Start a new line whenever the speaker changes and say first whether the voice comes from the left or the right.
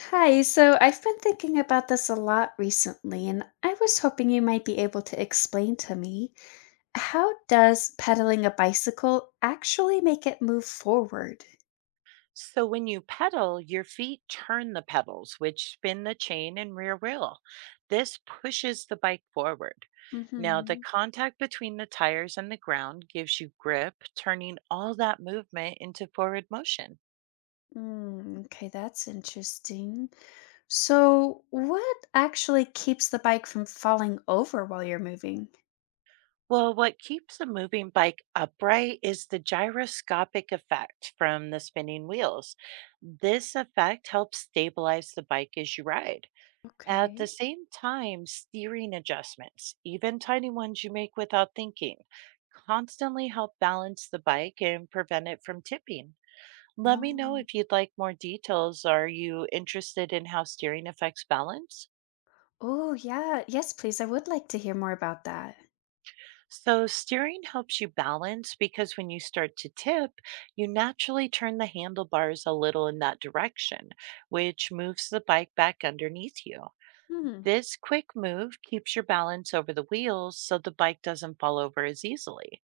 left: Hi, so I've been thinking about this a lot recently, and I was hoping you might be able to explain to me, how does pedaling a bicycle actually make it move forward?
right: So when you pedal, your feet turn the pedals, which spin the chain and rear wheel. This pushes the bike forward. Now, the
left: Mm-hmm.
right: contact between the tires and the ground gives you grip, turning all that movement into forward motion.
left: Mm, okay, that's interesting. So, what actually keeps the bike from falling over while you're moving?
right: Well, what keeps a moving bike upright is the gyroscopic effect from the spinning wheels. This effect helps stabilize the bike as you ride. At the
left: Okay.
right: same time, steering adjustments, even tiny ones you make without thinking, constantly help balance the bike and prevent it from tipping. Let me know
left: Oh,
right: if you'd like more details. Are you interested in how steering affects balance?
left: oh yeah. Yes, please. I would like to hear more about that.
right: So, steering helps you balance because when you start to tip, you naturally turn the handlebars a little in that direction, which moves the bike back underneath you.
left: Hmm.
right: This quick move keeps your balance over the wheels so the bike doesn't fall over as easily.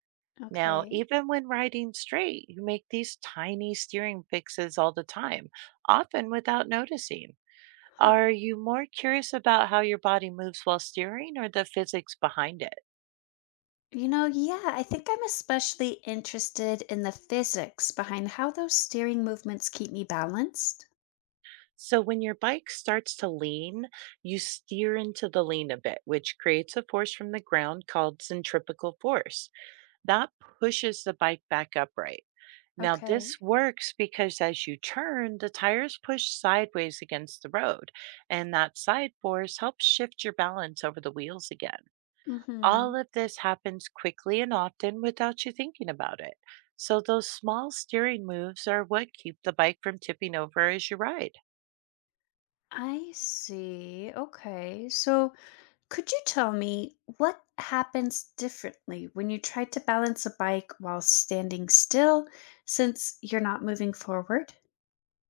right: Now,
left: Okay.
right: even when riding straight, you make these tiny steering fixes all the time, often without noticing.
left: Huh.
right: Are you more curious about how your body moves while steering or the physics behind it?
left: You know, yeah, I think I'm especially interested in the physics behind how those steering movements keep me balanced.
right: So, when your bike starts to lean, you steer into the lean a bit, which creates a force from the ground called centripetal force. That pushes the bike back upright. Now,
left: Okay.
right: this works because as you turn, the tires push sideways against the road, and that side force helps shift your balance over the wheels again. All
left: Mhm.
right: of this happens quickly and often without you thinking about it. So, those small steering moves are what keep the bike from tipping over as you ride.
left: I see. Okay. So, could you tell me what happens differently when you try to balance a bike while standing still, since you're not moving forward?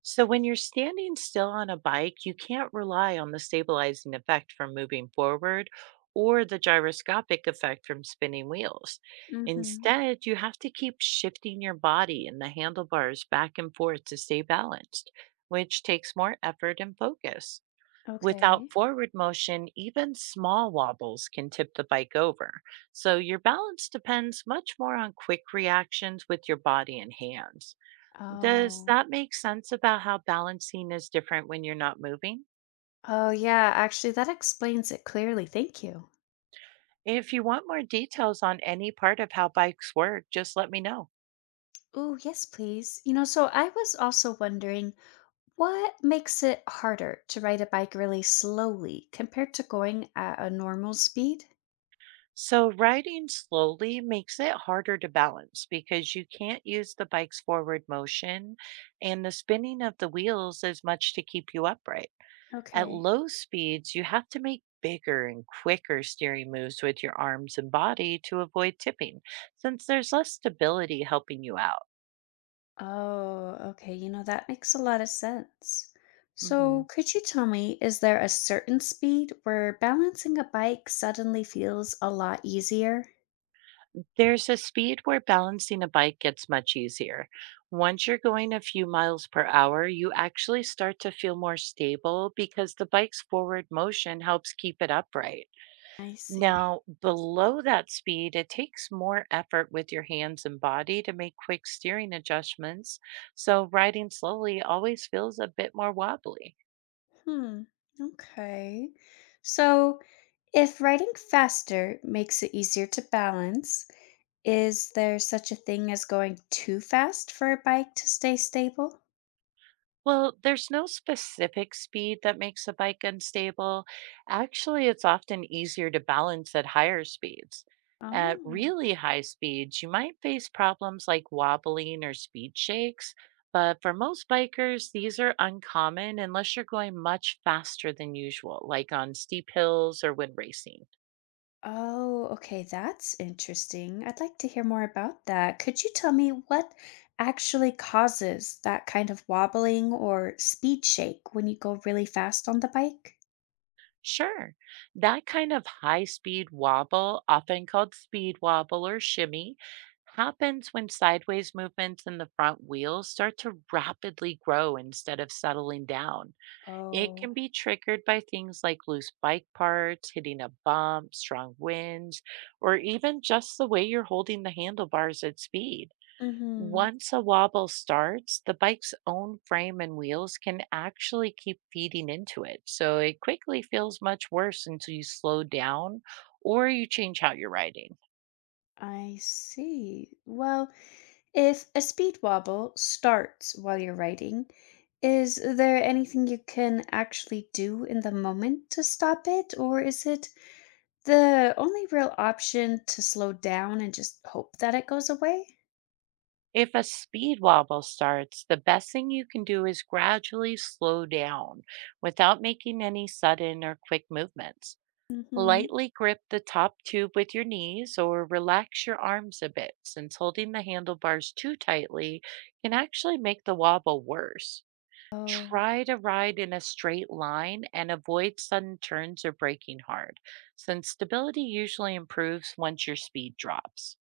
right: So, when you're standing still on a bike, you can't rely on the stabilizing effect from moving forward or the gyroscopic effect from spinning wheels.
left: Mhm.
right: Instead, you have to keep shifting your body and the handlebars back and forth to stay balanced, which takes more effort and focus.
left: Okay.
right: Without forward motion, even small wobbles can tip the bike over. So, your balance depends much more on quick reactions with your body and hands. Does
left: Oh.
right: that make sense about how balancing is different when you're not moving?
left: Oh, yeah, actually that explains it clearly. Thank you.
right: If you want more details on any part of how bikes work, just let me know.
left: Oh, yes, please. You know, so I was also wondering what makes it harder to ride a bike really slowly compared to going at a normal speed?
right: So, riding slowly makes it harder to balance because you can't use the bike's forward motion and the spinning of the wheels as much to keep you upright. At
left: Okay.
right: low speeds, you have to make bigger and quicker steering moves with your arms and body to avoid tipping, since there's less stability helping you out.
left: Oh, okay. You know, that makes a lot of sense.
right: Mhm.
left: So, could you tell me, is there a certain speed where balancing a bike suddenly feels a lot easier?
right: There's a speed where balancing a bike gets much easier. Once you're going a few miles per hour, you actually start to feel more stable because the bike's forward motion helps keep it upright.
left: I see.
right: Now, below that speed, it takes more effort with your hands and body to make quick steering adjustments, so riding slowly always feels a bit more wobbly.
left: Hmm. Okay. So, if writing faster makes it easier to balance, is there such a thing as going too fast for a bike to stay stable?
right: Well, there's no specific speed that makes a bike unstable. Actually, it's often easier to balance at higher speeds. At
left: Oh.
right: really high speeds, you might face problems like wobbling or speed shakes, but for most bikers, these are uncommon unless you're going much faster than usual, like on steep hills or when racing.
left: Oh, okay, that's interesting. I'd like to hear more about that. Could you tell me what actually causes that kind of wobbling or speed shake when you go really fast on the bike?
right: Sure. That kind of high speed wobble, often called speed wobble or shimmy, happens when sideways movements in the front wheels start to rapidly grow instead of settling down. It can
left: Oh.
right: be triggered by things like loose bike parts, hitting a bump, strong winds, or even just the way you're holding the handlebars at speed.
left: Mhm.
right: Once a wobble starts, the bike's own frame and wheels can actually keep feeding into it. So it quickly feels much worse until you slow down or you change how you're riding.
left: I see. Well, if a speed wobble starts while you're writing, is there anything you can actually do in the moment to stop it, or is it the only real option to slow down and just hope that it goes away?
right: If a speed wobble starts, the best thing you can do is gradually slow down without making any sudden or quick movements.
left: Mm-hmm.
right: Lightly grip the top tube with your knees or relax your arms a bit, since holding the handlebars too tightly can actually make the wobble worse.
left: Oh.
right: Try to ride in a straight line and avoid sudden turns or braking hard, since stability usually improves once your speed drops.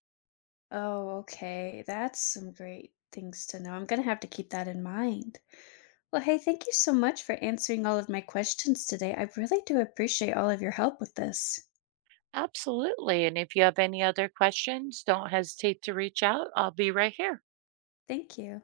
left: Oh, okay. That's some great things to know. I'm going to have to keep that in mind. Well, hey, thank you so much for answering all of my questions today. I really do appreciate all of your help with this.
right: Absolutely. And if you have any other questions, don't hesitate to reach out. I'll be right here.
left: Thank you.